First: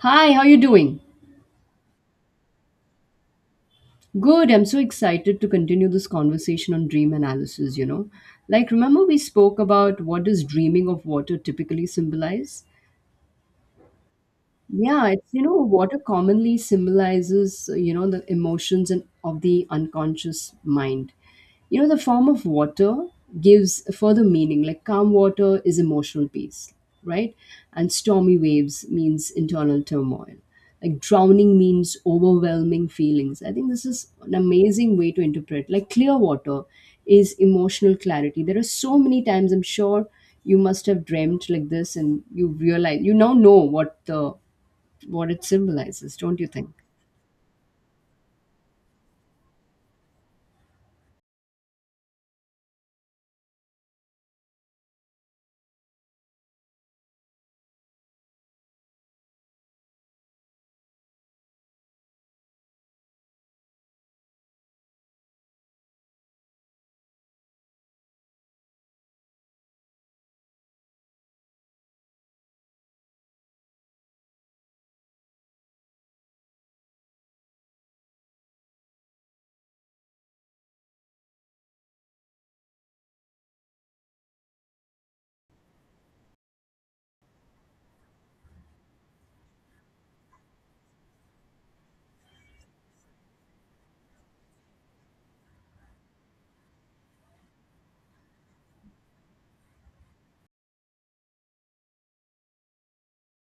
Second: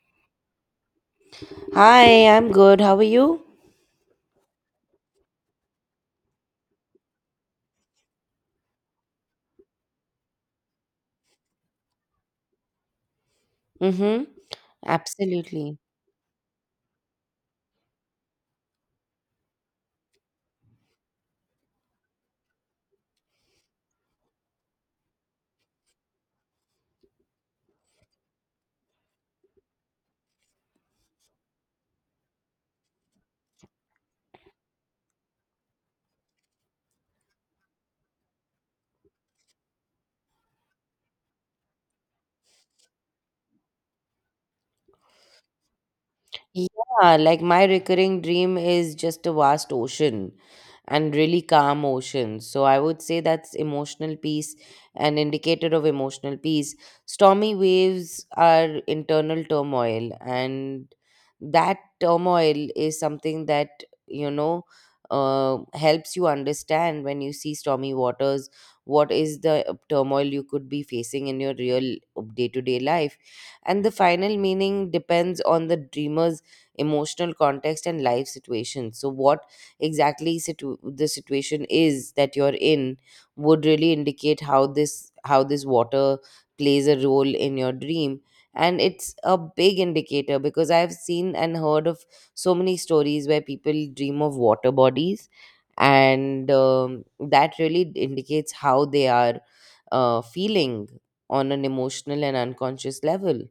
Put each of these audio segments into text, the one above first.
Hi, how you doing? Hi, I'm good. How are you? Good. I'm so excited to continue this conversation on dream analysis, you know. Like remember we spoke about what does dreaming of water typically symbolize? Mm-hmm. Yeah, it's Absolutely. water commonly symbolizes the emotions and of the unconscious mind. You know the form of water gives a further meaning. Like calm water is emotional peace, right? And stormy waves means internal turmoil. Like drowning means overwhelming feelings. I think this is an amazing way to interpret. Like clear water is emotional clarity. There are so many times I'm sure you must have dreamt like this and you realize you now know what the what it symbolizes, don't you think? Yeah, like my recurring dream is just a vast ocean and really calm ocean. So I would say that's emotional peace, an indicator of emotional peace. Stormy waves are internal turmoil, and that turmoil is something that, you know, helps you understand when you see stormy waters. What is the turmoil you could be facing in your real day to day life? And the final meaning depends on the dreamer's emotional context and life situation. So what exactly the situation is that you're in would really indicate how this water plays a role in your dream. And it's a big indicator, because I've seen and heard of so many stories where people dream of water bodies, and that really indicates how they are feeling on an emotional and unconscious level.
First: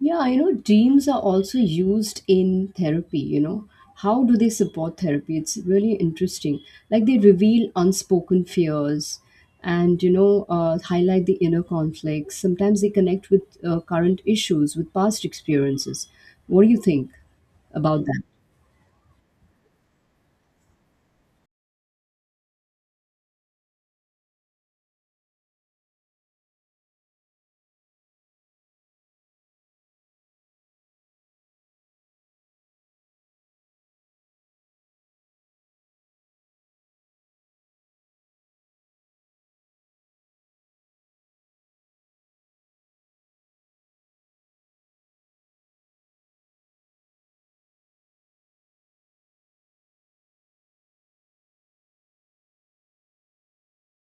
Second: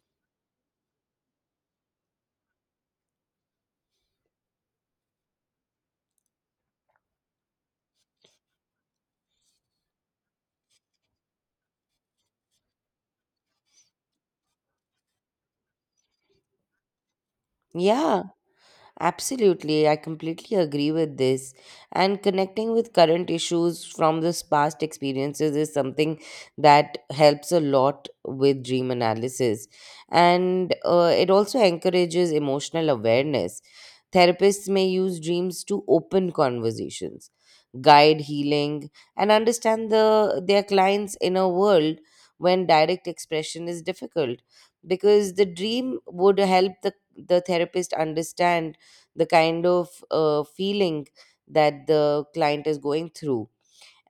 Yeah, you know, dreams are also used in therapy, you know. How do they support therapy? It's really interesting. Like they reveal unspoken fears and, you know, highlight the inner conflicts. Sometimes they connect with current issues, with past experiences. What do you think about that? Yeah. Absolutely, I completely agree with this. And connecting with current issues from this past experiences is something that helps a lot with dream analysis. And it also encourages emotional awareness. Therapists may use dreams to open conversations, guide healing, and understand their clients' inner world when direct expression is difficult, because the dream would help the therapist understand the kind of feeling that the client is going through,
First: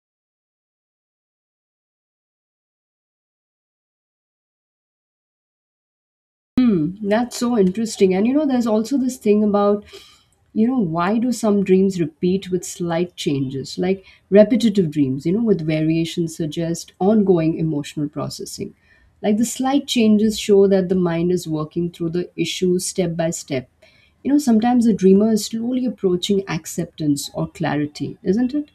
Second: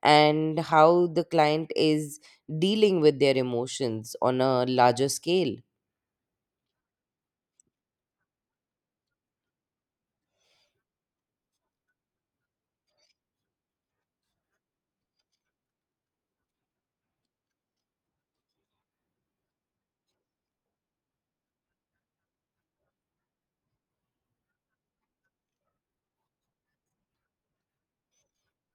and how the client is dealing with their emotions on a larger scale. That's so interesting. And you know, there's also this thing about why do some dreams repeat with slight changes, like repetitive dreams, you know, with variations suggest ongoing emotional processing. Like the slight changes show that the mind is working through the issue step by step. You know, sometimes the dreamer is slowly approaching acceptance or clarity, isn't it?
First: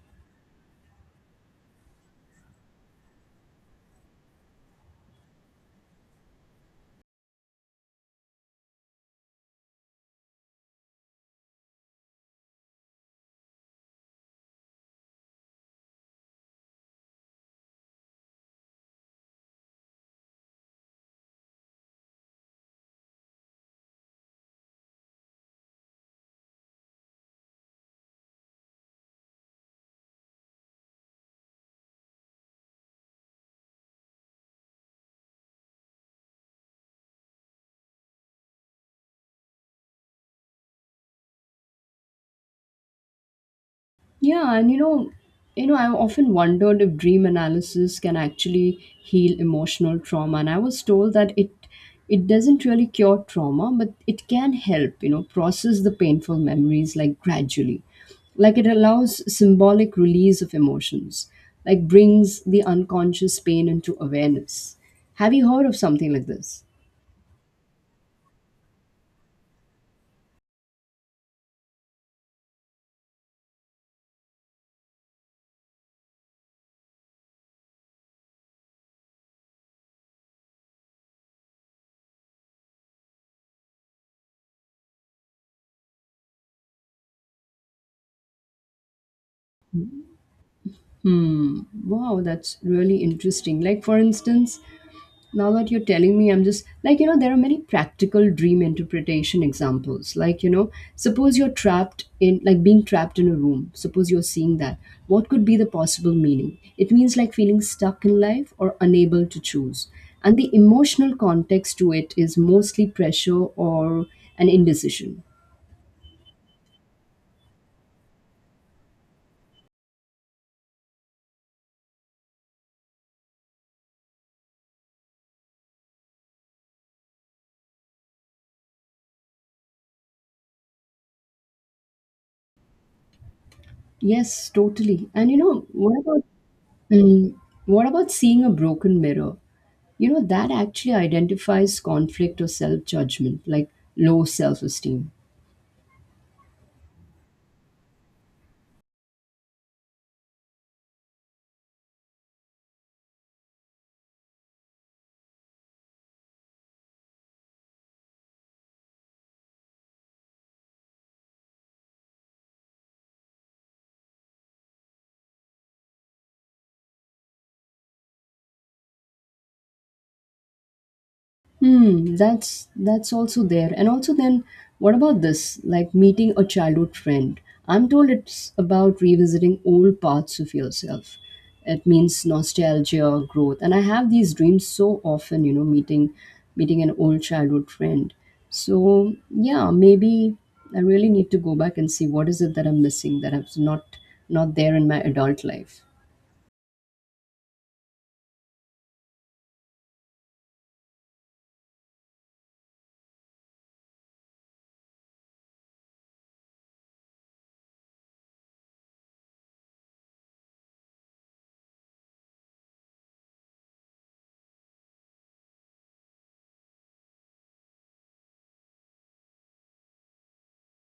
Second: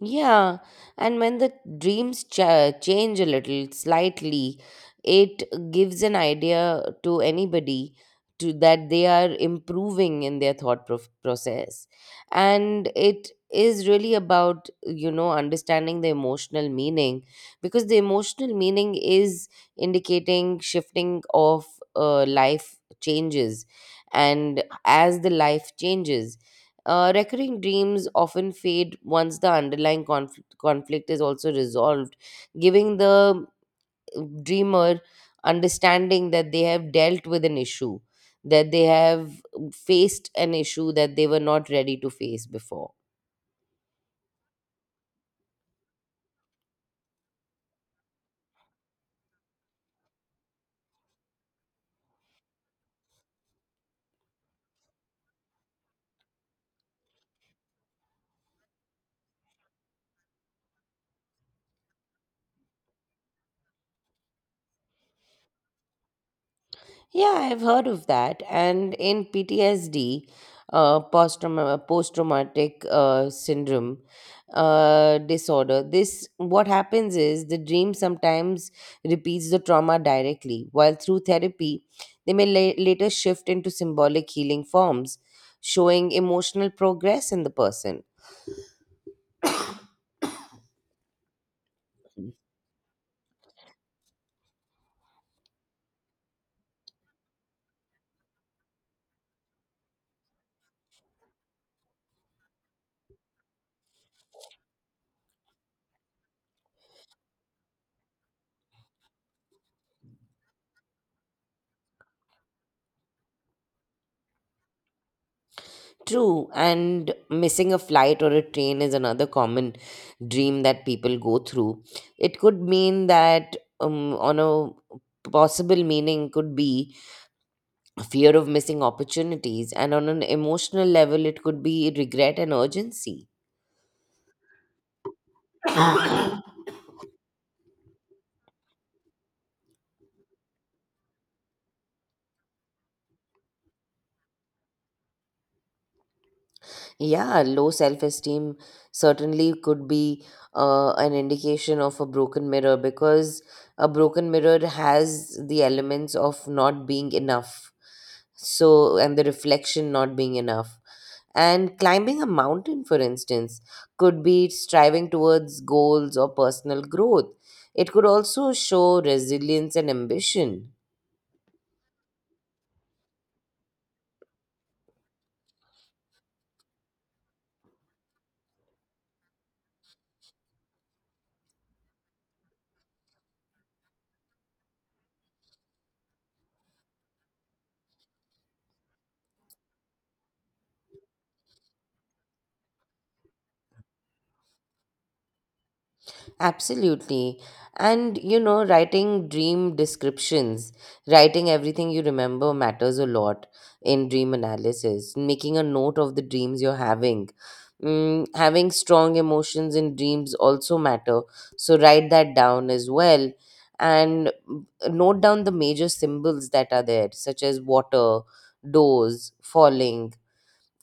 Yeah, and when the dreams change a little, slightly, it gives an idea to anybody to that they are improving in their thought process. And it is really about understanding the emotional meaning, because the emotional meaning is indicating shifting of life changes. And as the life changes, recurring dreams often fade once the underlying conflict is also resolved, giving the dreamer understanding that they have dealt with an issue, that they have faced an issue that they were not ready to face before. Yeah, and you know, I've often wondered if dream analysis can actually heal emotional trauma, and I was told that it doesn't really cure trauma, but it can help, you know, process the painful memories like gradually. Like it allows symbolic release of emotions, like brings the unconscious pain into awareness. Have you heard of something like this? Yeah, I've heard of that. And in PTSD, post-traumatic syndrome disorder, this what happens is the dream sometimes repeats the trauma directly, while through therapy, they may later shift into symbolic healing forms, showing emotional progress in the person. Hmm. Wow, that's really interesting. Like, for instance, now that you're telling me, I'm just like, you know, there are many practical dream interpretation examples, like, you know, suppose you're trapped in, like, being trapped in a room, suppose you're seeing that, what could be the possible meaning? It means like feeling stuck in life or unable to choose, and the emotional context to it is mostly pressure or an indecision. True, and missing a flight or a train is another common dream that people go through. It could mean that, on a possible meaning, could be fear of missing opportunities, and on an emotional level, it could be regret and urgency. Yes, totally. And you know what about mm, what about seeing a broken mirror, you know, that actually identifies conflict or self-judgment, like low self-esteem. Yeah, low self esteem certainly could be an indication of a broken mirror, because a broken mirror has the elements of not being enough. So, and the reflection not being enough. And climbing a mountain, for instance, could be striving towards goals or personal growth. It could also show resilience and ambition. Hmm, that's also there. And also then what about this, like meeting a childhood friend? I'm told it's about revisiting old parts of yourself. It means nostalgia, growth, and I have these dreams so often, you know, meeting an old childhood friend. So yeah, maybe I really need to go back and see what is it that I'm missing, that I'm not there in my adult life. Absolutely. And writing dream descriptions, writing everything you remember matters a lot in dream analysis. Making a note of the dreams you're having. Having strong emotions in dreams also matter. So write that down as well. And note down the major symbols that are there, such as water, doors, falling,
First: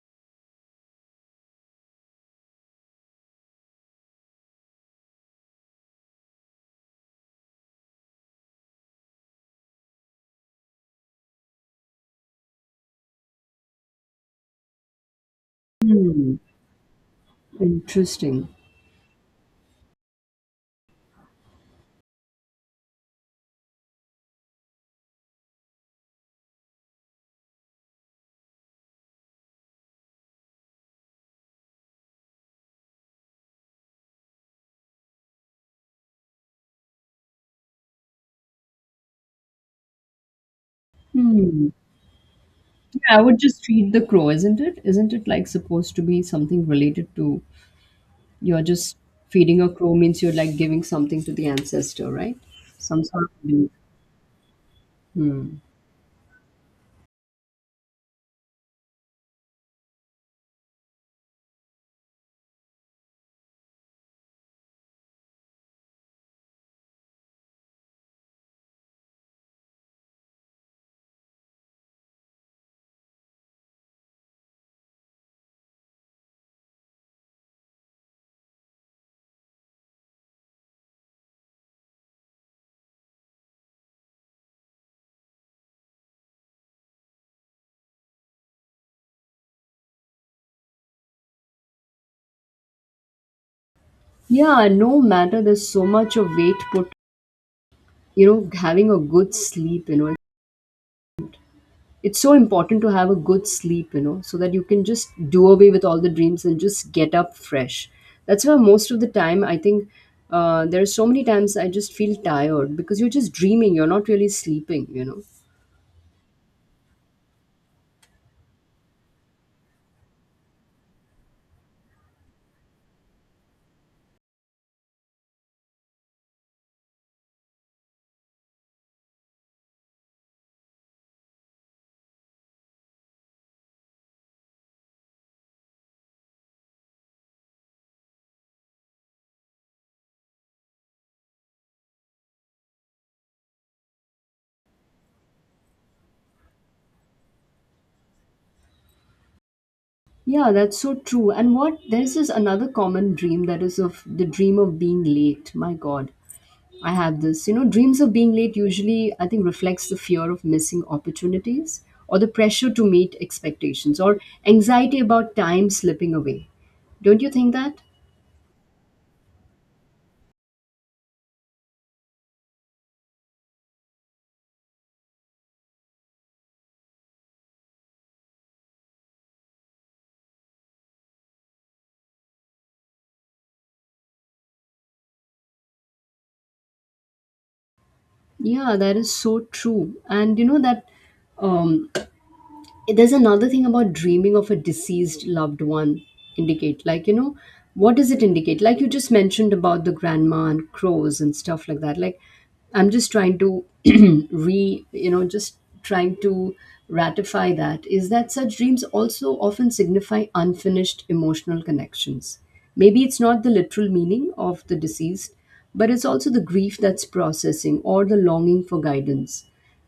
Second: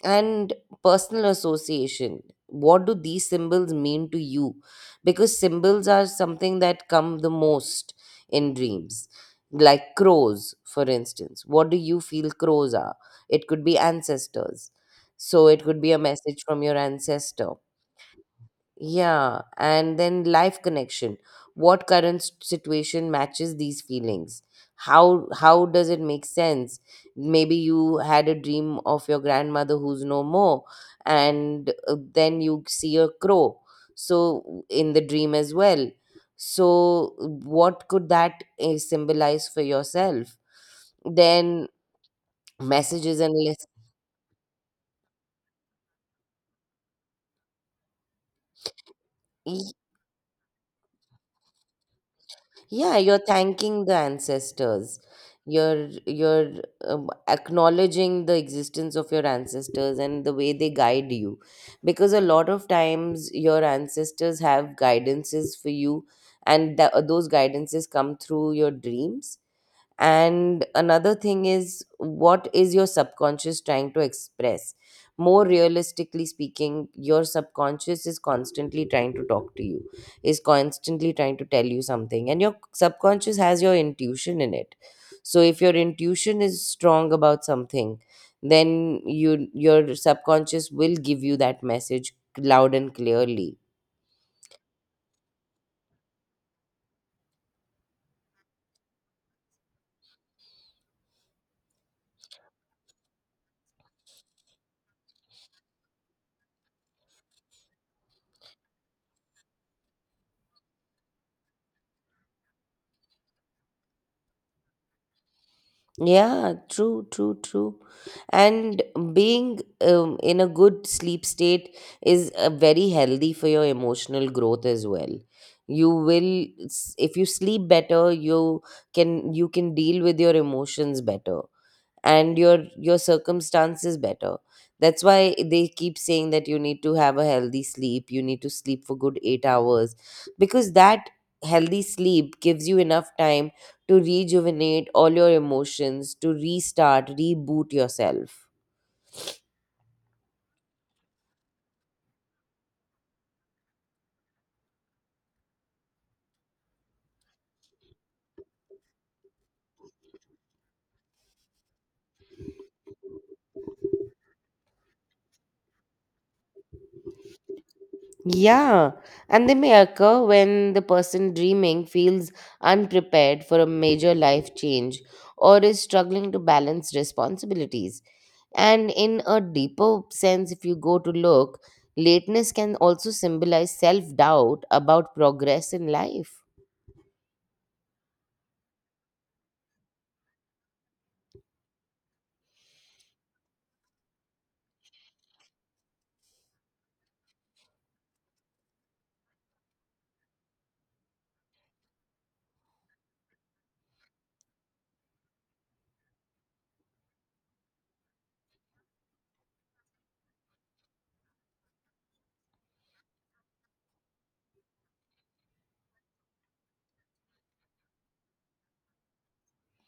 and personal association. What do these symbols mean to you? Because symbols are something that come the most in dreams. Like crows, for instance, what do you feel crows are? It could be ancestors. So it could be a Hmm, message from your ancestor. interesting. Yeah, and then life connection. What current situation matches these feelings? How does it make sense? Maybe you had a dream of your grandmother who's no more, and then you see a crow. So in the dream as well. So what could that symbolize for yourself? Then Hmm. Yeah, messages I and would just lists. feed the crow, isn't it? Isn't it like supposed to be something related to, you're just, feeding a crow means you're like giving something to the ancestor, right? Yeah, Some you're sort of belief. thanking the ancestors. You're acknowledging the existence of your ancestors and the way they guide you, because a lot of times your ancestors have guidances for you, and those guidances come through your dreams. And another thing is, what is your subconscious trying to express? More realistically speaking, your subconscious is constantly trying to talk to you, is constantly trying to tell you something. And your subconscious has your intuition in it. So if your intuition is strong about something, then your subconscious will give you that message loud and clearly. Yeah, no matter, there's so much of weight put, you know, having a good sleep, you know. It's so important to have a good sleep, you know, so that you can just do away with all the dreams and just get up fresh. That's why most of the time, I think there are so many times I just feel tired because you're just dreaming, you're not really sleeping, you know. Yeah, true, true, true. And being in a good sleep state is very healthy for your emotional growth as well. If you sleep better, you can deal with your emotions better, and your circumstance is better. That's why they keep saying that you need to have a healthy sleep. You need to sleep for good 8 hours, because that healthy sleep gives you enough time to rejuvenate all your emotions, to restart reboot yourself. Yeah, that's so true. And what, there's this another common dream that is of the dream of being late. My God. I had this. You know, dreams of being late usually, I think, reflects the fear of missing opportunities or the pressure to meet expectations or anxiety about time slipping away. Don't you think that? Yeah, and they may occur when the person dreaming feels unprepared for a major life change or is struggling to balance responsibilities. And in a deeper sense, if you go to look, lateness can also symbolize self doubt about progress in life. Yeah, that is so true. And you know that um, there's another thing about dreaming of a deceased loved one indicate, like, you know, what does it indicate, like you just mentioned about the grandma and crows and stuff like that. Like, I'm just trying to re, you know, just trying to ratify that, is that such dreams also often signify unfinished emotional connections? Maybe it's not the literal meaning of the deceased, but it's also the grief that's processing or the longing for guidance.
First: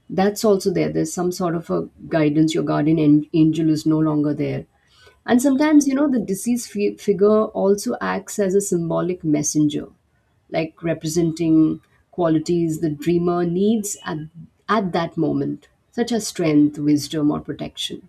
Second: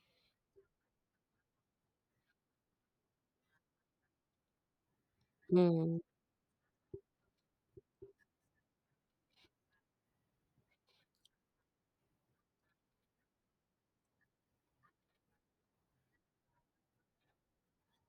That's also there. There's some sort of a guidance, your guardian angel is no longer there. And sometimes, you know, the deceased figure also acts as a symbolic messenger, like representing qualities the dreamer needs at that moment, such as strength, wisdom, or protection.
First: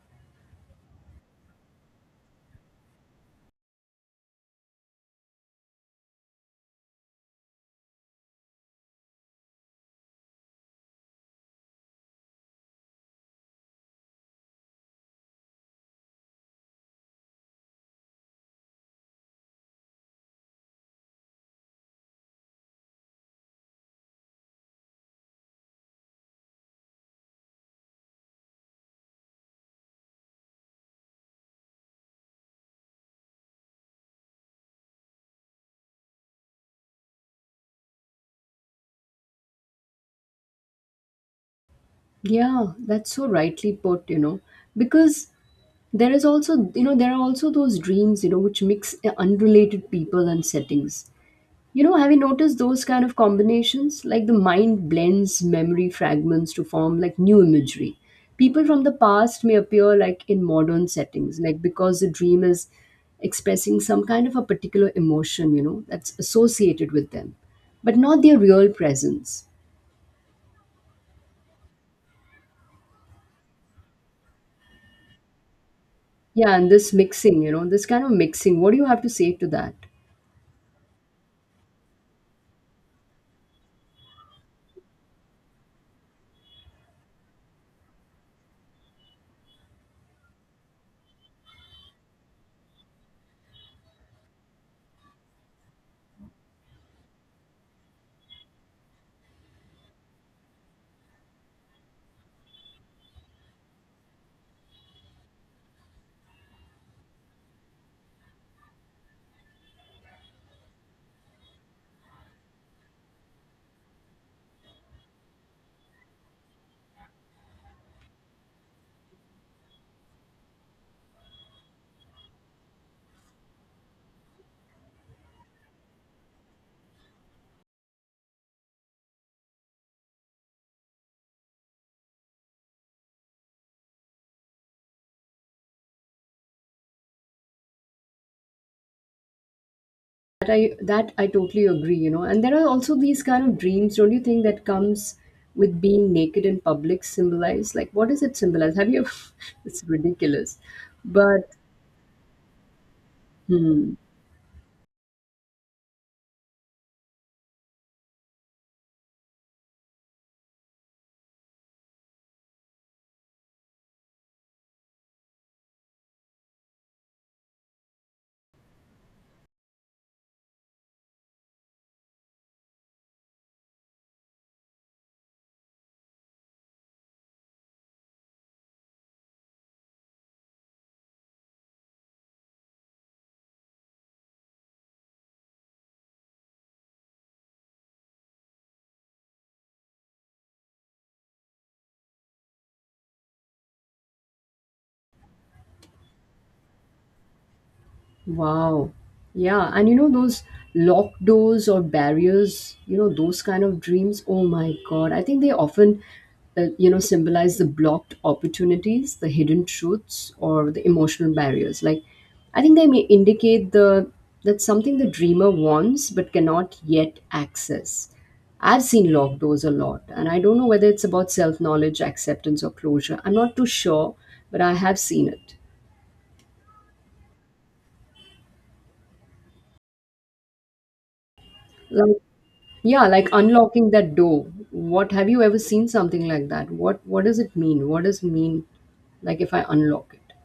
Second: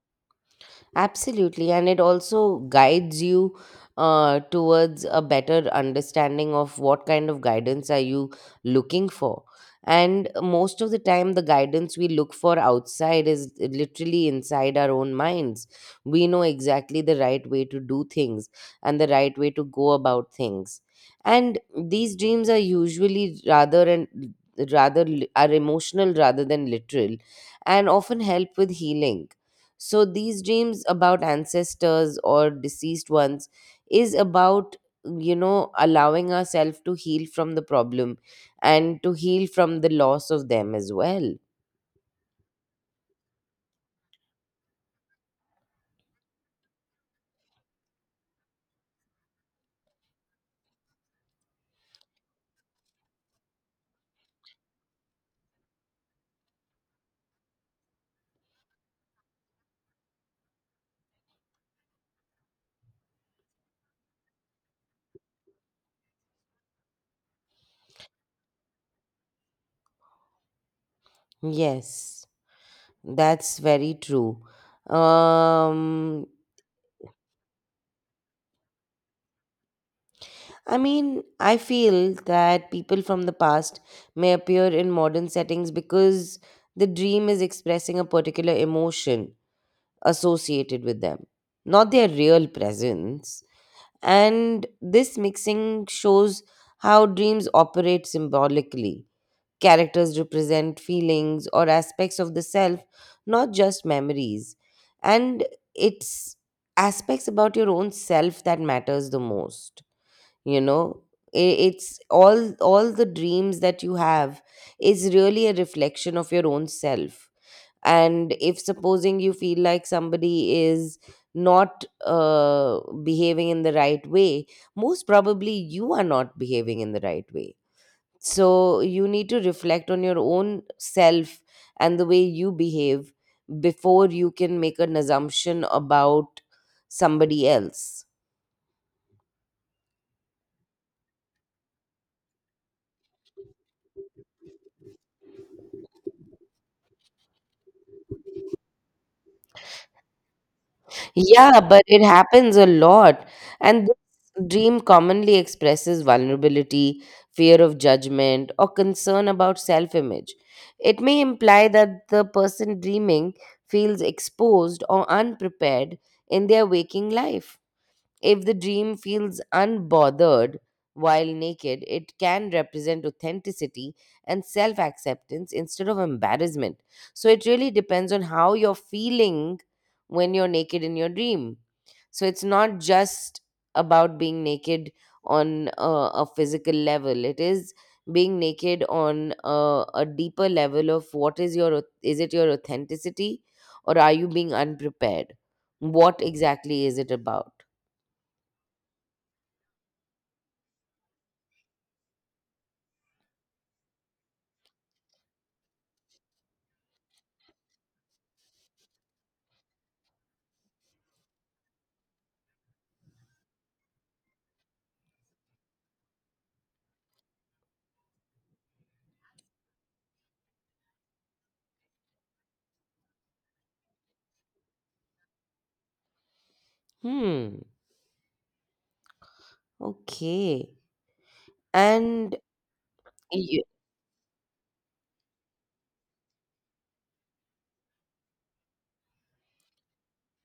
Absolutely, and it also guides you towards a better understanding of what kind of guidance are you looking for. And most of the time, the guidance we look for outside is literally inside our own minds. We know exactly the right way to do things and the right way to go about things. And these dreams are usually rather and rather li- are emotional rather than literal, and often help with healing. So these dreams about ancestors or deceased ones is about allowing ourselves to heal from the problem, and to heal from the loss of them as well. Yeah, that's so rightly put, you know, because there is also, you know, there are also those dreams, you know, which mix unrelated people and settings. You know, have you noticed those kind of combinations? Like the mind blends memory fragments to form like new imagery. People from the past may appear like in modern settings, like because the dream is expressing some kind of a particular emotion, you know, that's associated with them, but not their real presence. Yes, that's very true. Um Yeah, and this mixing, you know, this kind of mixing, what do you have to say to that? I mean, I feel that people from the past may appear in modern settings because the dream is expressing a particular emotion associated with them, not their real presence. And this mixing shows how dreams operate symbolically. Characters represent feelings or aspects of the self, not just memories. And it's aspects about your own self that matters the most. You know, it's all the dreams that you have is really a reflection of your own self. And if supposing you feel like somebody is not behaving in the right way, most probably you are not behaving in the right way. So you need to reflect on your own self and the way you behave before you can make an assumption about somebody else. That I that I totally agree, you know. And there are also these kind of dreams, don't you think, that comes with being naked in public symbolized. Like what does it symbolize? Have you it's ridiculous, but Yeah, but it happens a lot. And hmm. this dream commonly expresses vulnerability, fear of judgment, or concern about self image. It may imply that the person dreaming feels exposed or unprepared in their waking life. If the dream feels unbothered while naked, it can represent authenticity and self acceptance instead of embarrassment. So it really depends on how you're feeling when you're naked in your dream. So it's not just about being naked on a physical level. It is being naked on a deeper level of what is your is it your authenticity, or are you being unprepared? What exactly is it about? Wow. Yeah. And you know, those locked doors or barriers, you know, those kind of dreams. Oh my God. I think they often, you know, symbolize the blocked opportunities, the hidden truths, or the emotional barriers. Like, I think they may indicate the that something the dreamer wants but cannot yet access. I've seen locked doors a lot, and I don't know whether it's about self knowledge, acceptance, or closure. I'm not too sure, but I have seen it. Hmm. Okay. Like, And yeah, like you, unlocking that door. What, have you ever seen something like that? What does it mean? What does it mean like if I unlock it?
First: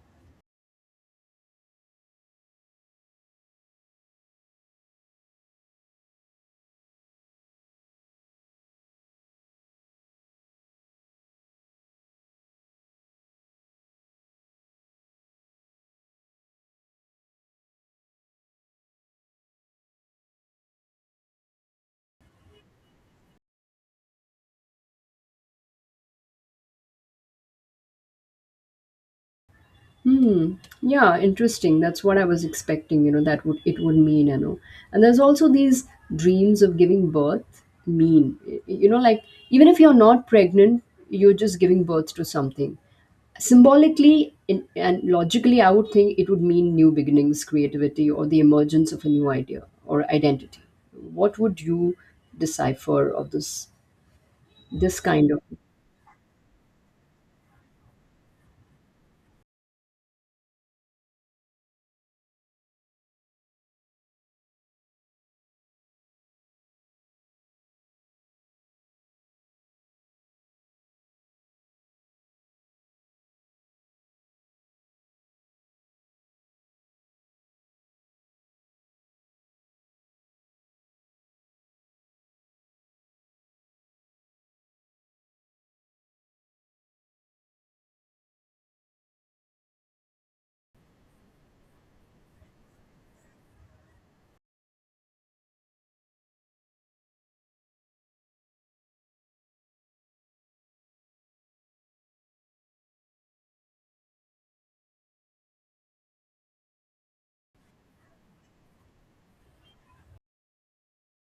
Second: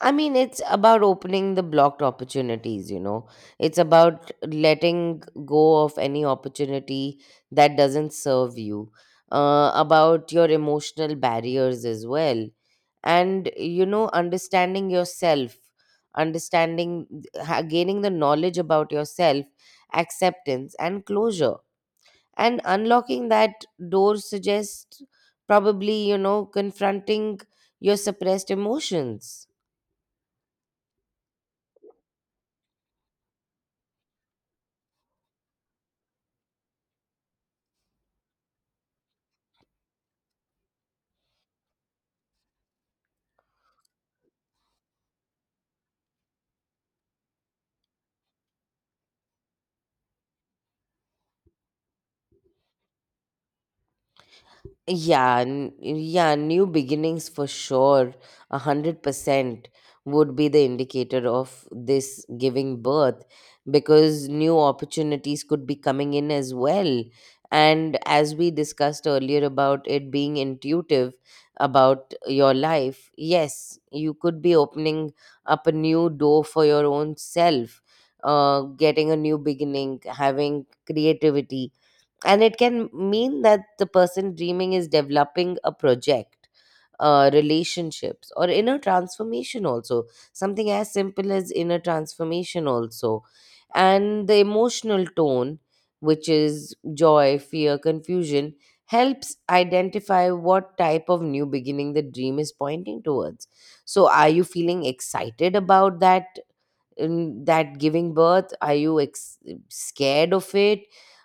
I mean, it's about opening the blocked opportunities. It's about letting go of any opportunity that doesn't serve you, about your emotional barriers as well. And understanding yourself, understanding, gaining the knowledge about yourself, acceptance, and closure. And unlocking that door suggests, probably confronting your suppressed emotions. Hmm. Yeah, interesting. That's what I was expecting, you know, that would it would mean, you know. And there's also these dreams of giving birth mean. You know, like even if you're not pregnant, you're just giving birth to something. Symbolically and logically, I would think it would mean new beginnings, creativity, or the emergence of a new idea or identity. What would you decipher of this kind Yeah, of? n- yeah, new beginnings for sure. 100% would be the indicator of this giving birth, because new opportunities could be coming in as well. And as we discussed earlier about it being intuitive about your life, yes, you could be opening up a new door for your own self, getting a new beginning, having creativity. And it can mean that the person dreaming is developing a project, relationships, or inner transformation also. Something as simple as inner transformation also. And the emotional tone, which is joy, fear, confusion, helps identify what type of new beginning the dream is pointing towards. So are you feeling excited about that? In that giving birth, are you scared of it?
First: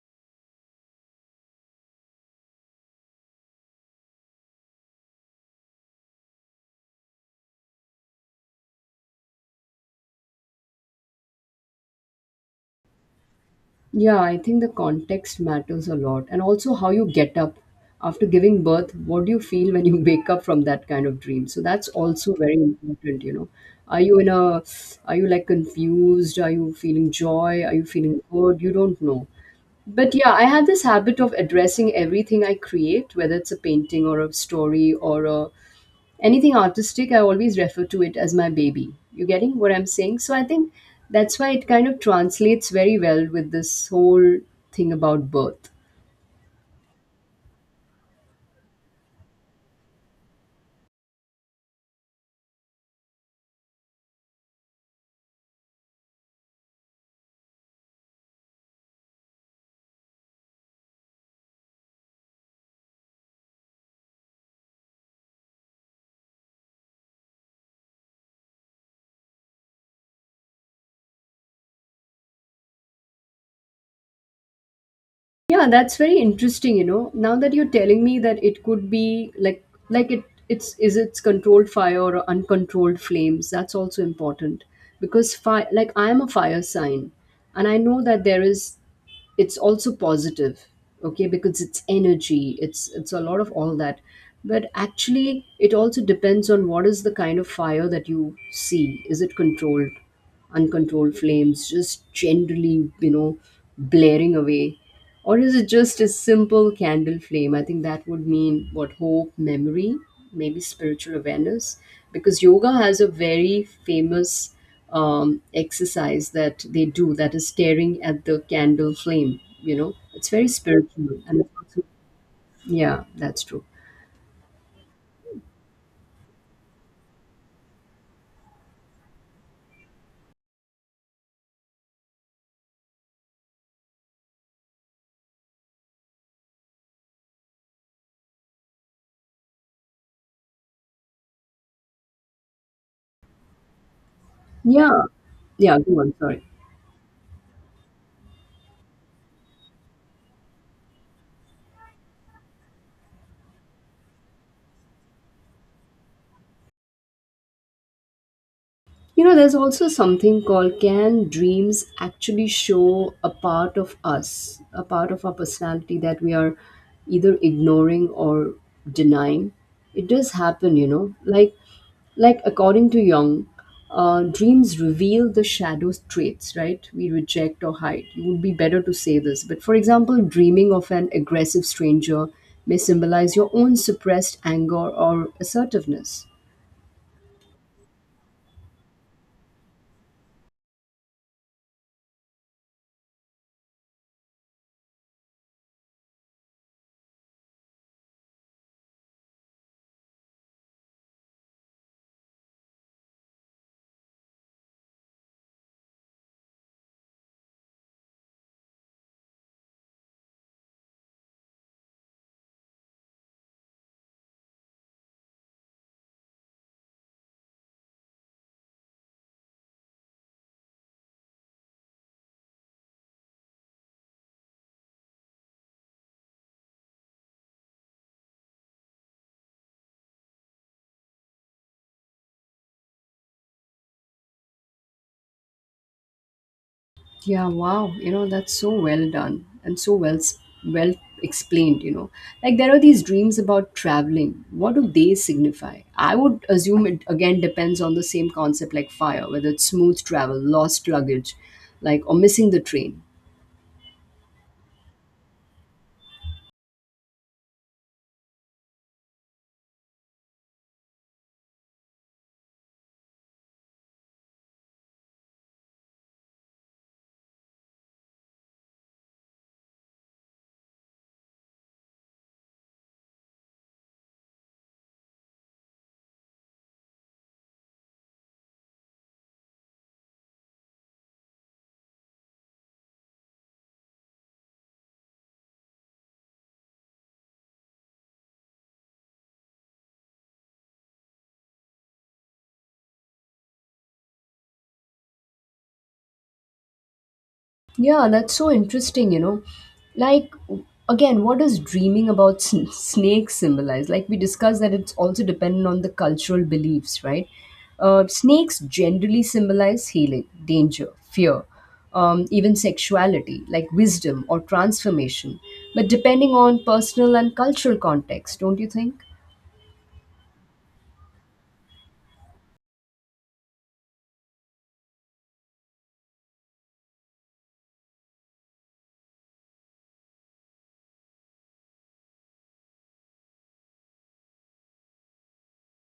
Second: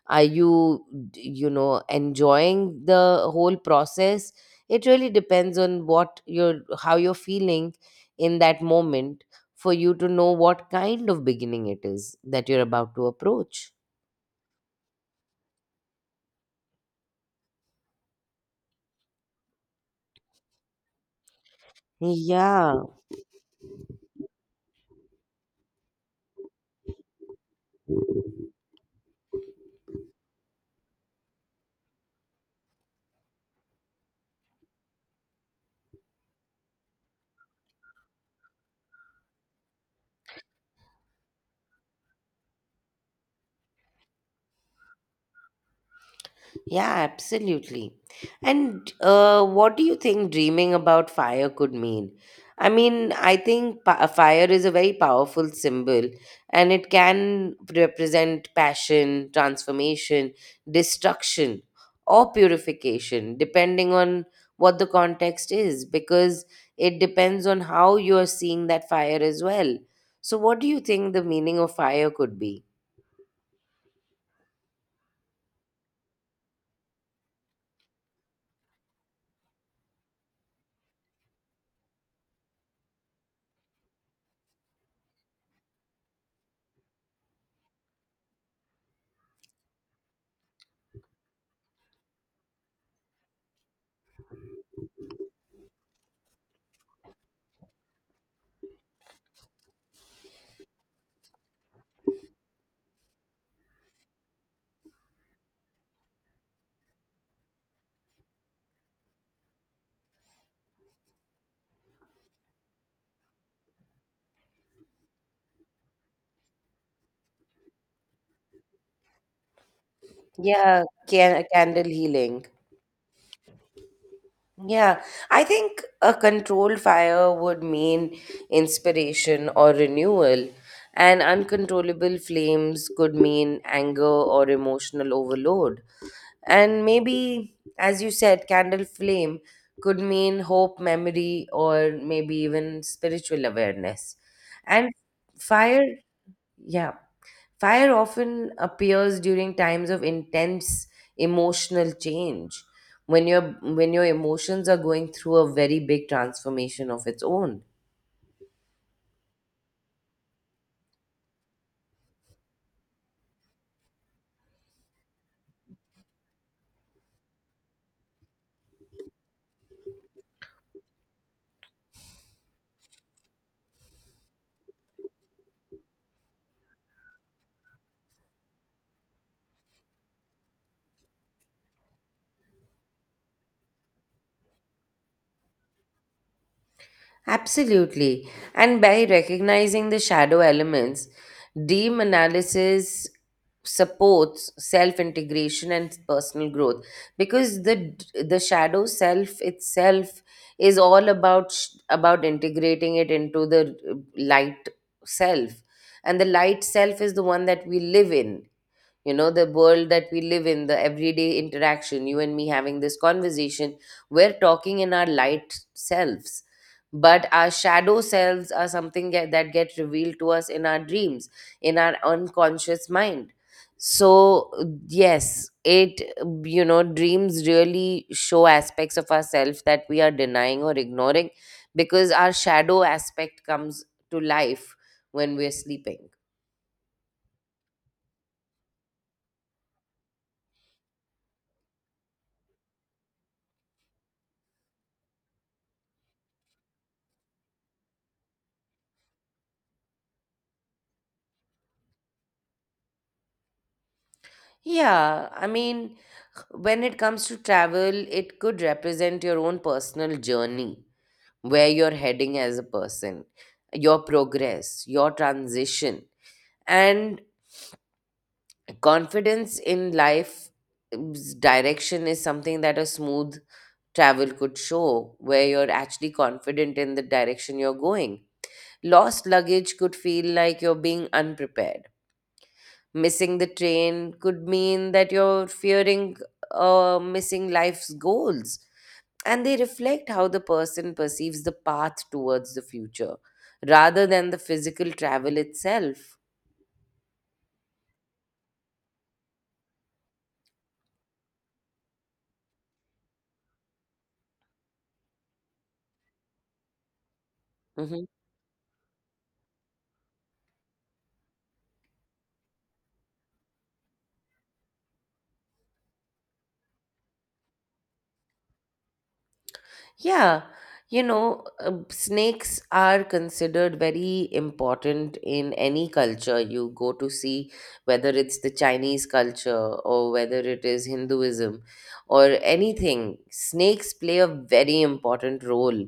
Are you d- you know enjoying the whole process? It really depends on what you're how you're feeling in that moment for you to know what kind of beginning it is that you're about to approach. Yeah, I think the context matters a lot, and also how you get up after giving birth. What do you feel when you wake up from that kind of dream? So that's also very Yeah. important, you know. Are you in a, are you like confused? Are you feeling joy? Are you feeling good? You don't know. But yeah, I had this habit of addressing everything I create, whether it's a painting or a story or a, anything artistic, I always refer to it as my baby. You getting what I'm saying? So I think that's why it kind of translates very well with this whole thing about birth. Yeah, absolutely. And what do you think dreaming about fire could mean? I mean, I think fire is a very powerful symbol, and it can represent passion, transformation, destruction, or purification, depending on what the context is, because it depends on how you are seeing that fire as well. So, what do you think the meaning of fire could be? Yeah, that's very interesting, you know. Now that you're telling me that it could be like it it's is it's controlled fire or uncontrolled flames. That's also important because fire, like I am a fire sign and I know that there is, it's also positive, okay, because it's energy, it's a lot of all that. But actually it also depends on what is the kind of fire that you see. Is it controlled? Uncontrolled flames, just generally, you know, blaring away, or is it just a simple candle flame? I think that would mean what, hope, memory, maybe spiritual awareness. Because yoga has a very famous exercise that they do that is staring at the candle flame. You know, it's very Yeah, spiritual. And it's candle also, healing. yeah, that's true. Yeah, I think a controlled fire would mean inspiration or renewal, and uncontrollable flames could mean anger or emotional overload. And maybe, as you said, candle flame could mean hope, memory, or maybe even spiritual awareness. And Yeah, yeah, fire, go on. Sorry. yeah. Fire often appears during times of intense emotional change, when your emotions are going through a very big transformation of its own. You know, there's also something called, can dreams actually show a part of us, a part of our personality that we are either ignoring or denying? It does happen, you know. Like according to Jung, dreams reveal the shadow traits, right? We reject or hide. It would be better to say this. But for example, dreaming of an aggressive stranger may symbolize your own suppressed anger or assertiveness. Absolutely. And by recognizing the shadow elements, dream analysis supports self integration and personal growth because the shadow self itself is all about about integrating it into the light self, and the light self is the one that we live in, you know, the world that we live in, the everyday interaction, you and me having this conversation. We're talking in our light selves, but our shadow selves are something that get revealed to us in our dreams, in our unconscious mind. So yes, it you know, dreams really show aspects of ourselves that we are denying or ignoring, because our shadow aspect comes to life when we're sleeping. Yeah, wow. You know, that's so well done and so well well explained, you know. Like there are these dreams about traveling. What do they signify? I would assume it again depends on the same concept like fire, whether it's smooth travel, lost luggage, like or missing the train. Yeah i mean when it comes to travel, it could represent your own personal journey, where you're heading as a person, your progress, your transition, and confidence in life direction is something that a smooth travel could show, where you're actually confident in the direction you're going. Lost luggage could feel like you're being unprepared. Missing the train could mean that you're fearing missing life's goals, and they reflect how the person perceives the path towards the future rather than the physical travel itself. Yeah, that's so interesting, you know. Like, again, what does dreaming about snakes symbolize? Like, we discussed that it's also dependent on the cultural beliefs, right? Mhm. Snakes generally symbolize healing, danger, fear, even sexuality, like wisdom or transformation, but depending on personal and cultural context, don't you think? Yeah, you know, snakes are considered very important in any culture you go to see, whether it's the Chinese culture or whether it is Hinduism or anything. Snakes play a very important role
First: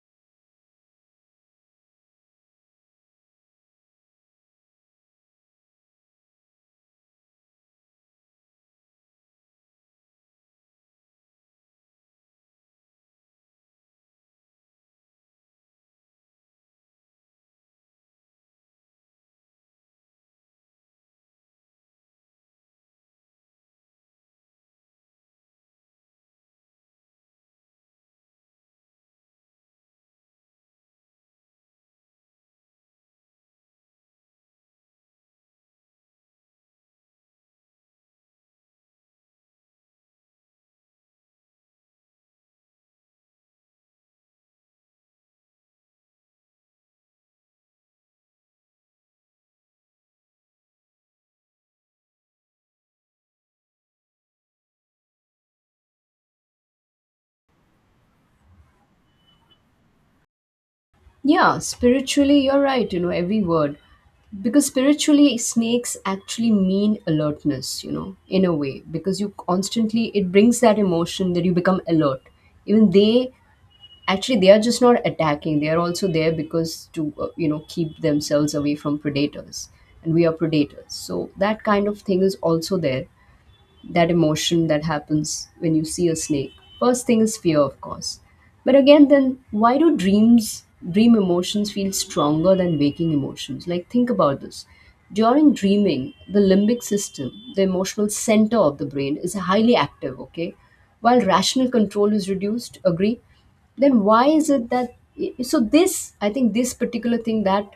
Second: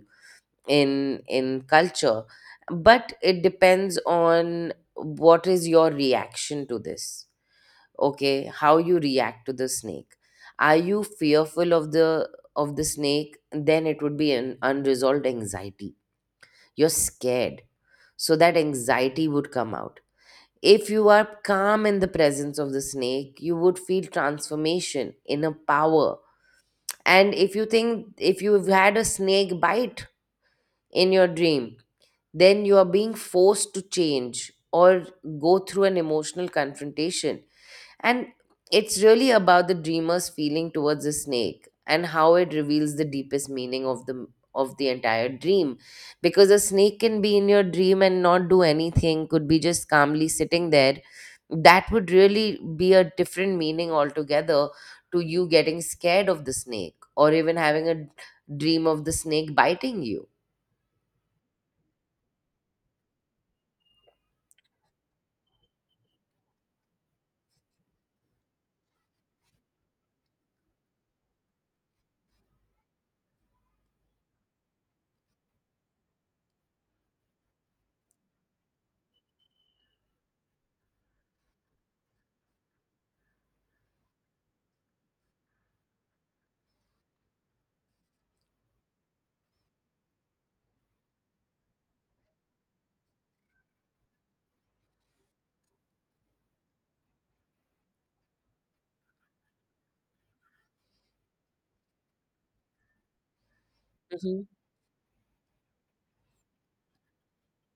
in culture, but it depends on what is your reaction to this. Okay, how you react to the snake. Are you fearful of the snake? Then it would be an unresolved anxiety. You're scared, so that anxiety would come out. If you are calm in the presence of the snake, you would feel transformation, inner power. And if you think if you've had a snake bite in your dream, then you are being forced to change or go through an emotional confrontation. And it's really about the dreamer's feeling towards the snake and how it reveals the deepest meaning of the entire dream, because a snake can be in your dream and not do anything, could be just calmly sitting there. That would really be a different meaning altogether to you getting scared of the snake, or even having a dream of the snake biting you. Yeah, spiritually, you're right, you know, every word. Because spiritually, snakes actually mean alertness, you know, in a way, because you constantly, it brings that emotion that you become alert. Even they, actually, they are just not attacking, they are also there because to, you know, keep themselves away from predators. And we are predators. So that kind of thing is also there, that emotion that happens when you see a snake. First thing is fear, of course. But again, then why do dreams, dream emotions feel stronger than waking emotions? Like, think about this. During dreaming, the limbic system, the emotional center of the brain, is highly active, okay? While rational control is reduced, agree? Then why is it that, so this I think this particular thing that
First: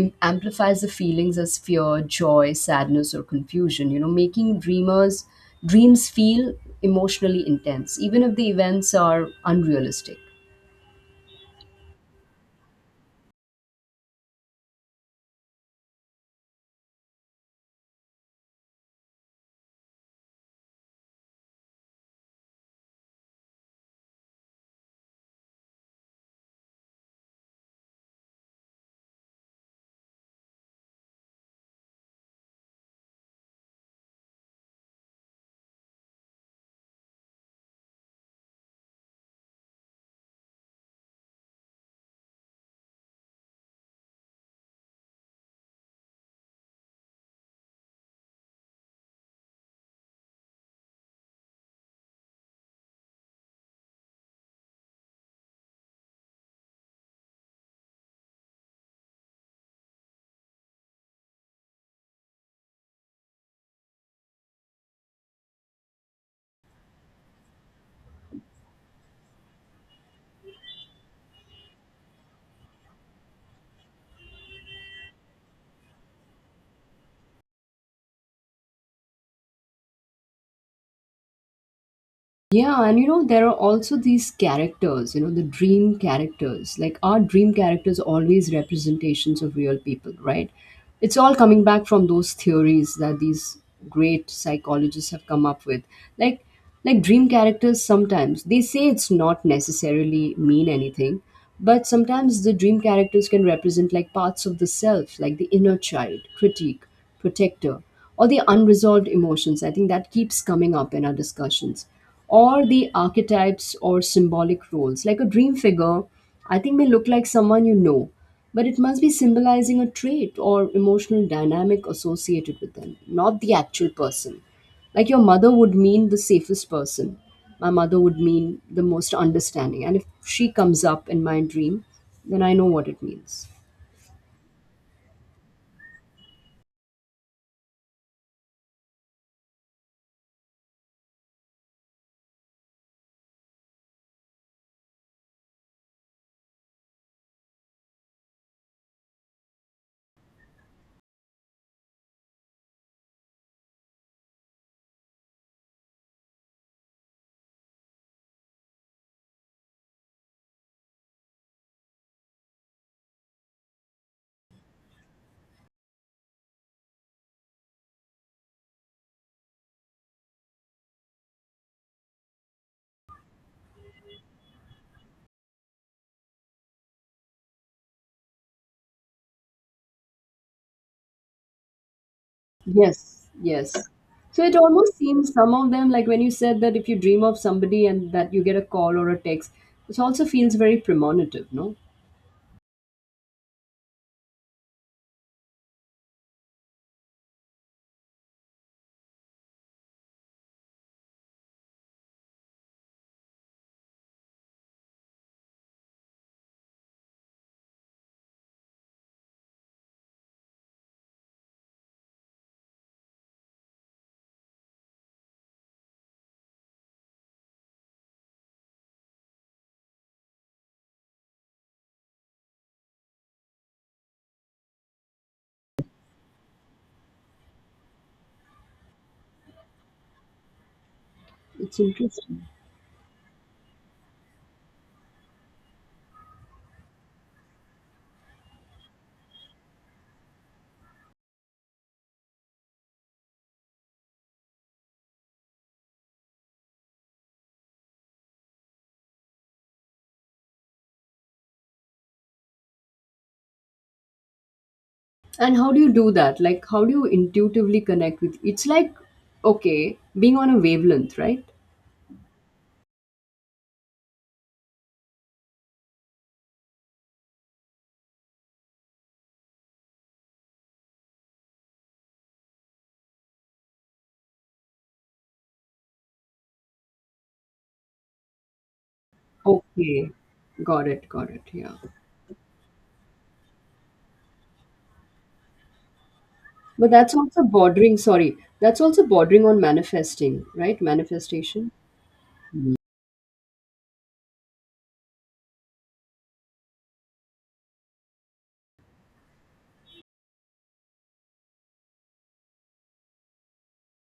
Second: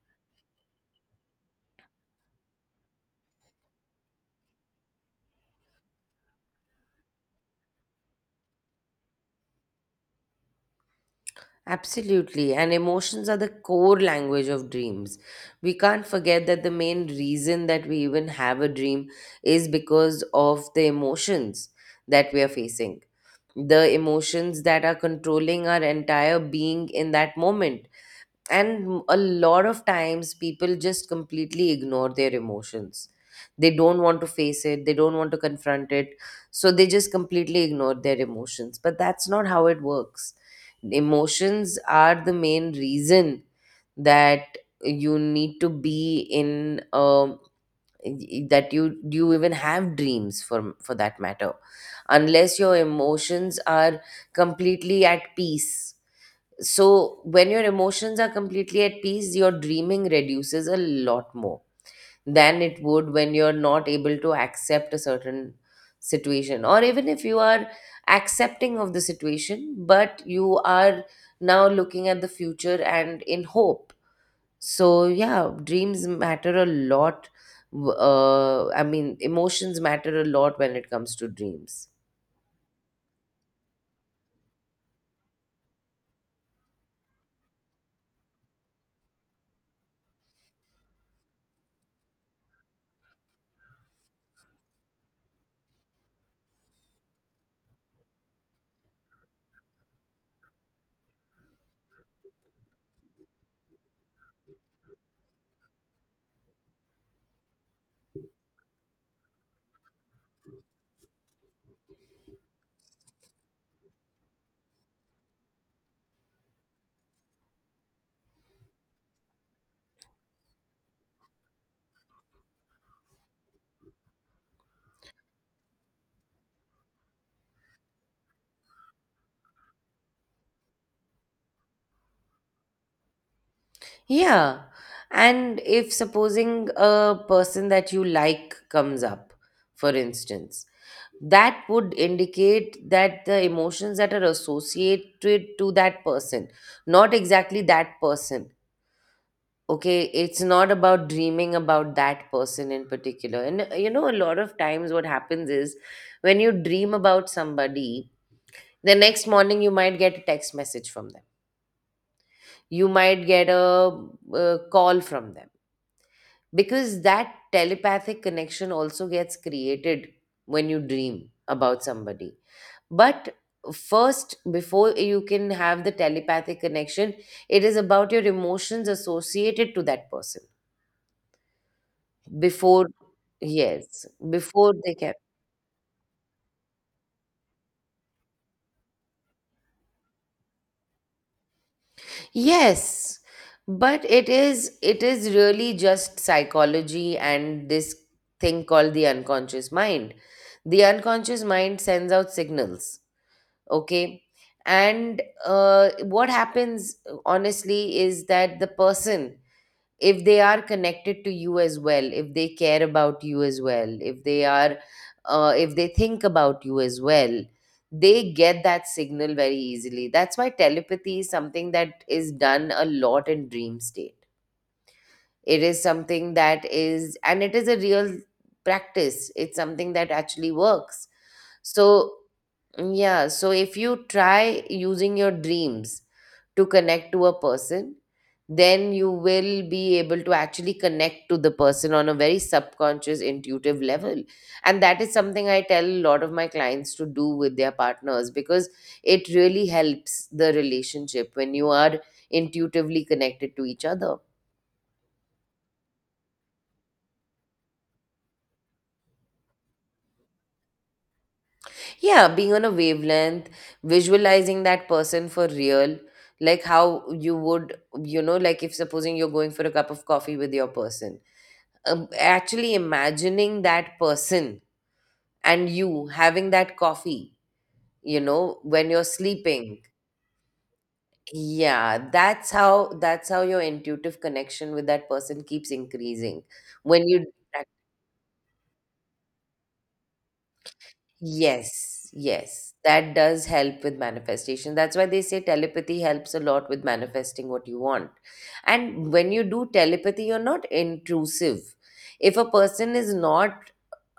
amplifies the feelings as fear, joy, sadness, or confusion, you know, making dreamers dreams feel emotionally intense even if the events are unrealistic. Absolutely, and emotions are the core language of dreams. We can't forget that the main reason that we even have a dream is because of the emotions that we are facing, the emotions that are controlling our entire being in that moment. And a lot of times people just completely ignore their emotions. They don't want to face it, they don't want to confront it, so they just completely ignore their emotions, but that's not how it works. Emotions are the main reason that you need to be in that you even have dreams, for that matter, unless your emotions are completely at peace. So when your emotions are completely at peace, your dreaming reduces a lot more than it would when you're not able to accept a certain situation, or even if you are accepting of the situation but you are now looking at the future and in hope. So yeah, dreams matter a lot. I mean, emotions matter a lot when it comes to dreams. Yeah, and you know, there are also these characters, you know, the dream characters. Like, our dream characters always representations of real people, right? It's all coming back from those theories that these great psychologists have come up with. Like, like dream characters, sometimes they say it's not necessarily mean anything, but sometimes the dream characters can represent like parts of the self, like the inner child, critique, protector, or the unresolved emotions. I think that keeps coming up in our discussions, or the archetypes or symbolic roles. Like a dream figure, I think may look like someone you know, but it must be symbolizing a trait or emotional dynamic associated with them, not the actual person. Like your mother would mean the safest person. My mother would mean the most understanding. And if she comes up in my dream, then I know what it means. Yeah. And if supposing a person that you like comes up, for instance, that would indicate that the emotions that are associated to that person, not exactly that person. Okay, it's not about dreaming about that person in particular. And you know, a lot of times what happens is when you dream about somebody, the next morning you might get a text message from them, you might get a, call from them, because that telepathic connection also gets created when you dream about somebody. But first, before you can have the telepathic connection, it is about your emotions associated to that person before. Yes, yes. Yes, So it before they almost can. seems some of them, like when you said that if you dream of somebody and that you get a call or a text, it also feels very premonitive, no? Yes, but it is really just psychology and this thing called the unconscious mind. The unconscious mind sends out signals, okay? And what happens honestly is that the person, if they are connected to you as well, if they care about you as well, if they are if they think about you as well, they get that signal very easily. That's why telepathy is something that is done a lot in dream state. It is something that is, and it is a real practice, it's something that actually works. It's So interesting. yeah, so if you try using your dreams to connect to a person, then you will be able to actually connect to the person on a very subconscious, intuitive level. And that is something I tell a lot of my clients to do with their partners, because it really helps the relationship when you are intuitively connected to each other. And how do you do that? Like, how do you intuitively connect with? It's like, okay, being on a wavelength, right? Yeah, being on a wavelength, visualizing that person for real, like how you would, you know, like if supposing you're going for a cup of coffee with your person, actually imagining that person and you having that coffee, you know, when you're sleeping. Okay, got it, yeah. Yeah, that's how, that's how your intuitive connection with that person keeps increasing But when that's you. also bordering, sorry, that's also bordering on manifesting, right? Manifestation. Yes, yes, that does help with manifestation. That's why they say telepathy helps a lot with manifesting what you want. And when you do telepathy, you're not intrusive. If a person is not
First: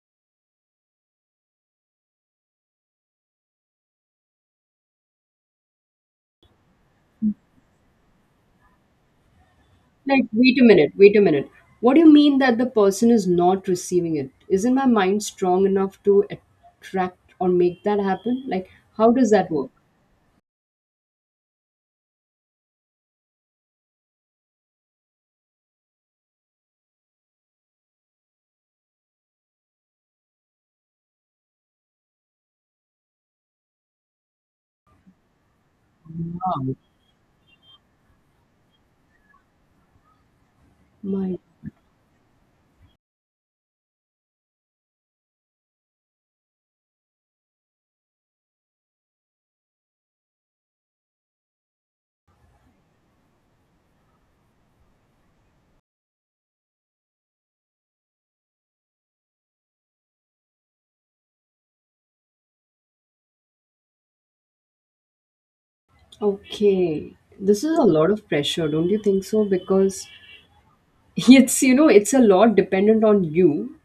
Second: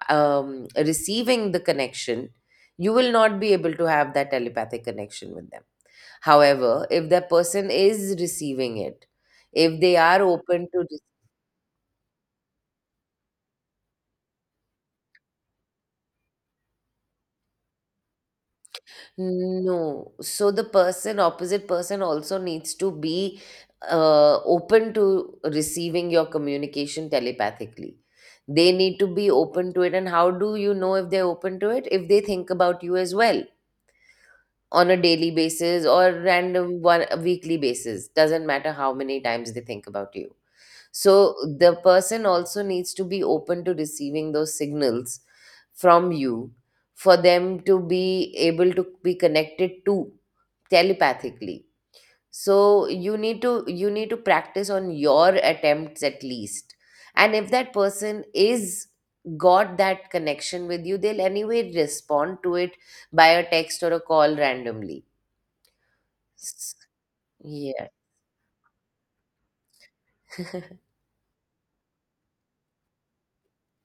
receiving the connection, you will not be able to have that telepathic connection with them. However, if that person is receiving it, if they are Like, wait a open to. minute, wait a minute. What do you mean that the person is not receiving it? Isn't my mind strong enough to attract or make that happen? Like, how does that work? No. So the person, opposite person, also needs to be open to receiving your communication telepathically. They need to be open to it. And how do you know if they're open to it? If they think about you as well on a daily basis, or random one a weekly basis. Doesn't matter how many times they think about you. So My, the person also needs to be open to receiving those signals from you for them to be able to be connected to telepathically. So you need to practice on your attempts at least. And if that person is got that connection with you, they'll anyway respond to it by a text or a call randomly. S- okay. This is a Yeah. lot of pressure, don't you think so? Because it's, you know, it's a lot dependent on you.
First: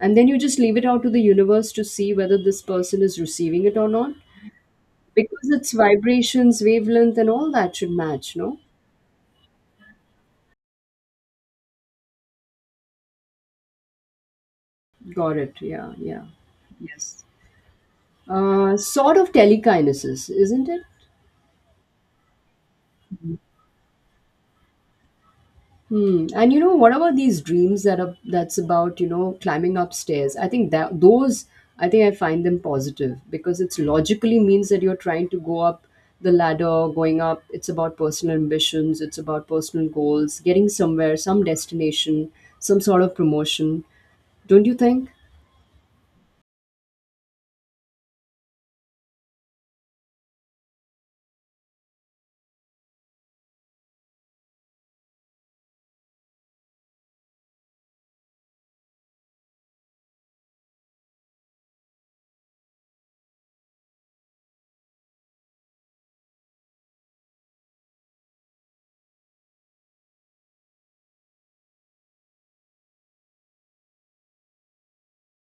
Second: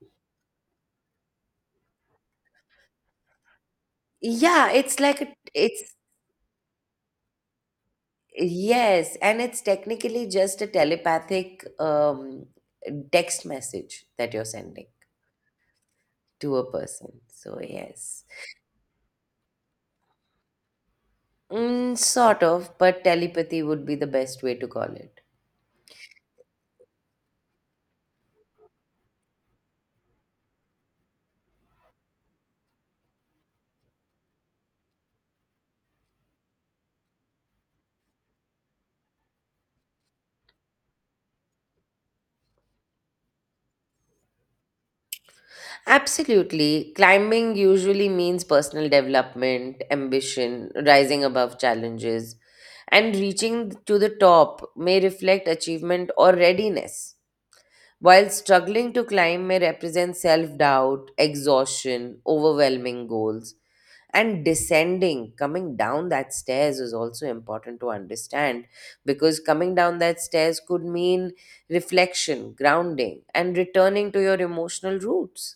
And then you just leave it out to the universe to see whether this person is receiving it or not. Yeah, it's like a, Because it's it's vibrations, wavelength, and all that should match, no? yes, and it's technically just a telepathic text message that you're sending Got it. Yeah, yeah. to a person. Yes. So, yes. Sort of telekinesis, isn't it? Mm, sort of, but telepathy would be the best way to call it. Hmm. And you know, what about these dreams that are that's about, you know, climbing upstairs? I think that those, I think I find them positive because it's logically means that you're trying to go up the ladder, going up. It's about personal ambitions. It's about personal goals, getting somewhere, some destination, some sort of promotion. Don't you think? Absolutely. Climbing usually means personal development, ambition, rising above challenges, and reaching to the top may reflect achievement or readiness, while struggling to climb may represent self doubt, exhaustion, overwhelming goals. And descending, coming down that stairs, is also important to understand, because coming down that stairs could mean reflection, grounding, and returning to your emotional roots.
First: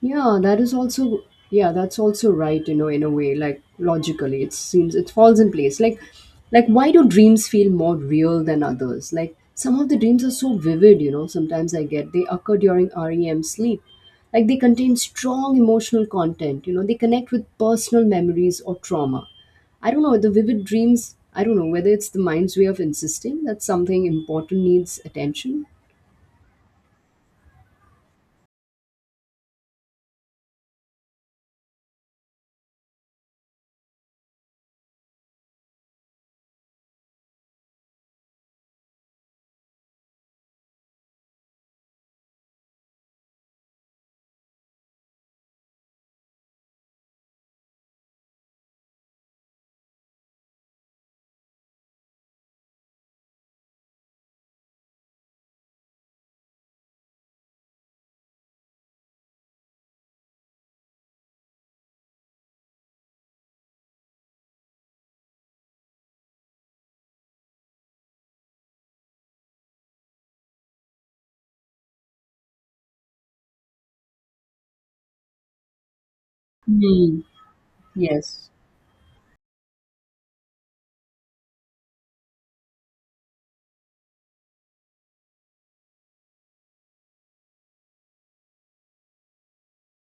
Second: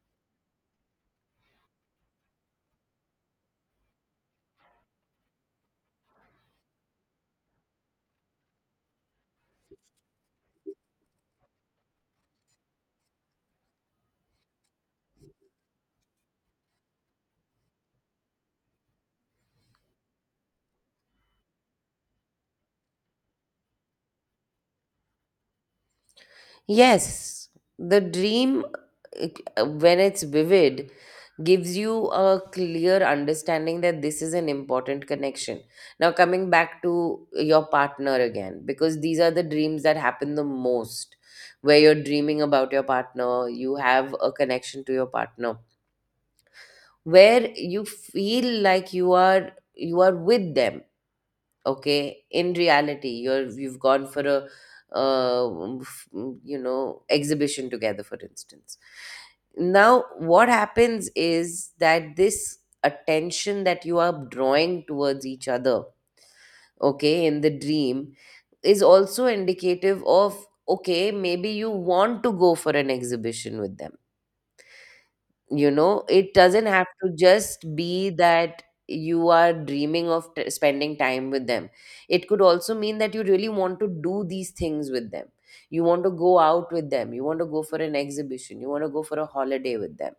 Yeah, that is also, yeah, that's also right, you know, in a way, like logically it seems it falls in place. Like why do dreams feel more real than others? Like some of the dreams are so vivid, you know, sometimes I get they occur during REM sleep. Like they contain strong emotional content, you know, they connect with personal memories or trauma. I don't know, the vivid dreams, I don't know whether it's the mind's way of insisting that something important needs attention. Yes, the dream, when it's vivid, gives you a clear understanding that this is an important connection. Now, coming back to your partner again, because these are the dreams that happen the most, where you're dreaming about your partner, you have a connection to your partner, where you feel like you are with them. Okay, in reality you're, you've gone for a uh, f- you know, exhibition together, for instance. Now what happens is that this attention that you are drawing towards each other, okay, in the dream, is also indicative of, okay, maybe you want to go for an exhibition with them. You know, it doesn't have to Hmm. just be Yes. that you are dreaming of spending time with them. It could also mean that you really want to do these things with them. You want to go out with them. You want to go for an exhibition. You want to go for a holiday with them.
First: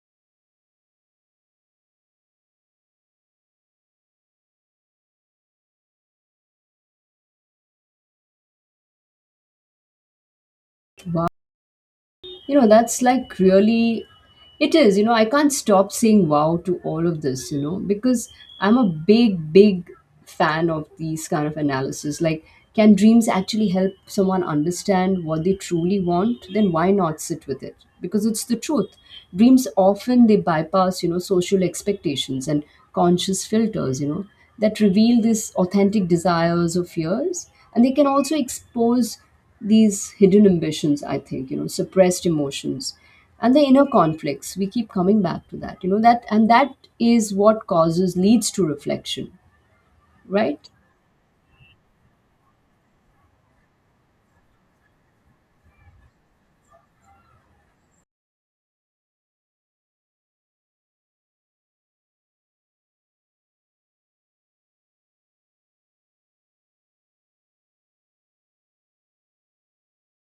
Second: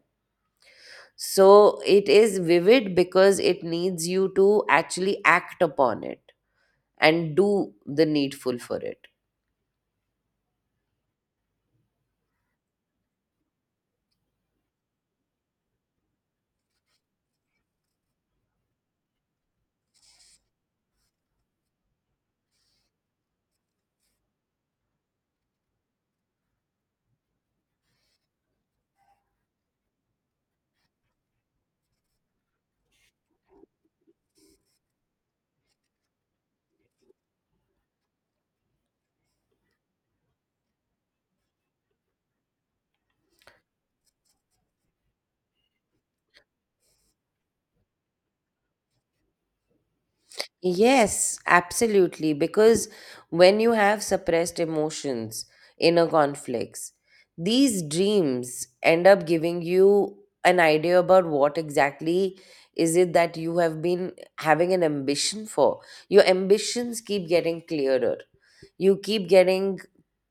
So it is vivid because it needs you to actually act upon it and do the needful for it. Wow. You know, that's like really, it is, you know, I can't stop saying wow to all of this, you know, because I'm a big fan of these kind of analysis. Like, can dreams actually help someone understand what they truly want? Then why not sit with it? Because it's the truth. Dreams often, they bypass, you know, social expectations and conscious filters, you know, that reveal these authentic desires or fears, and they can also expose these hidden ambitions, I think, you know, suppressed emotions and the inner conflicts. We keep coming back to that, you know, that, and that is what causes, leads to reflection, right? Yes, absolutely. Because when you have suppressed emotions, inner conflicts, these dreams end up giving you an idea about what exactly is it that you have been having an ambition for. Your ambitions keep getting clearer. You keep getting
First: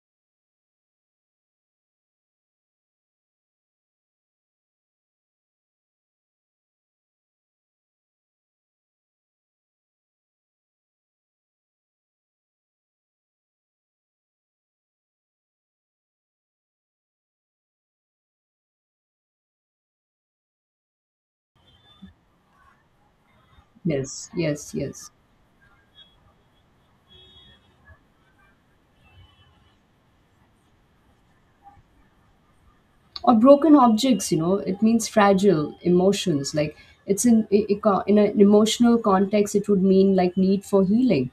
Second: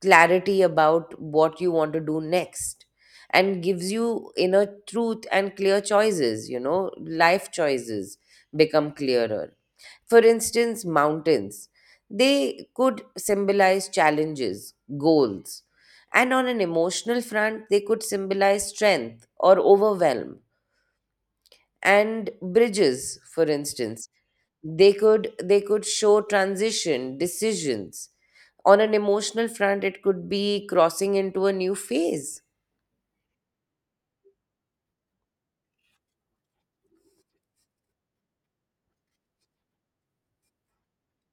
clarity about what you want to do next, and gives you inner truth and clear choices, you know, life choices become clearer. For instance, mountains. They could symbolize challenges, goals, and on an emotional front, they could symbolize strength or overwhelm. And bridges, for instance, Yes, yes, they yes. could they could show transition, decisions. On an emotional front, it could be crossing into a new phase. Or broken objects, you know, it means fragile emotions. Like, it's in, in an emotional context it would mean like need for healing.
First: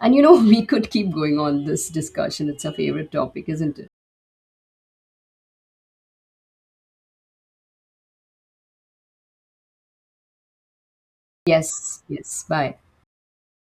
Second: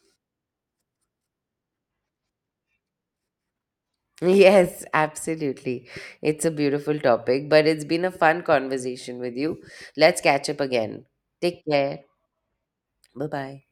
And you know, we could keep going on this discussion. It's a favorite topic, isn't it? Yes, absolutely. It's a beautiful topic, but it's been a fun conversation with you. Let's catch up again. Take care. Yes, yes, bye. Bye bye.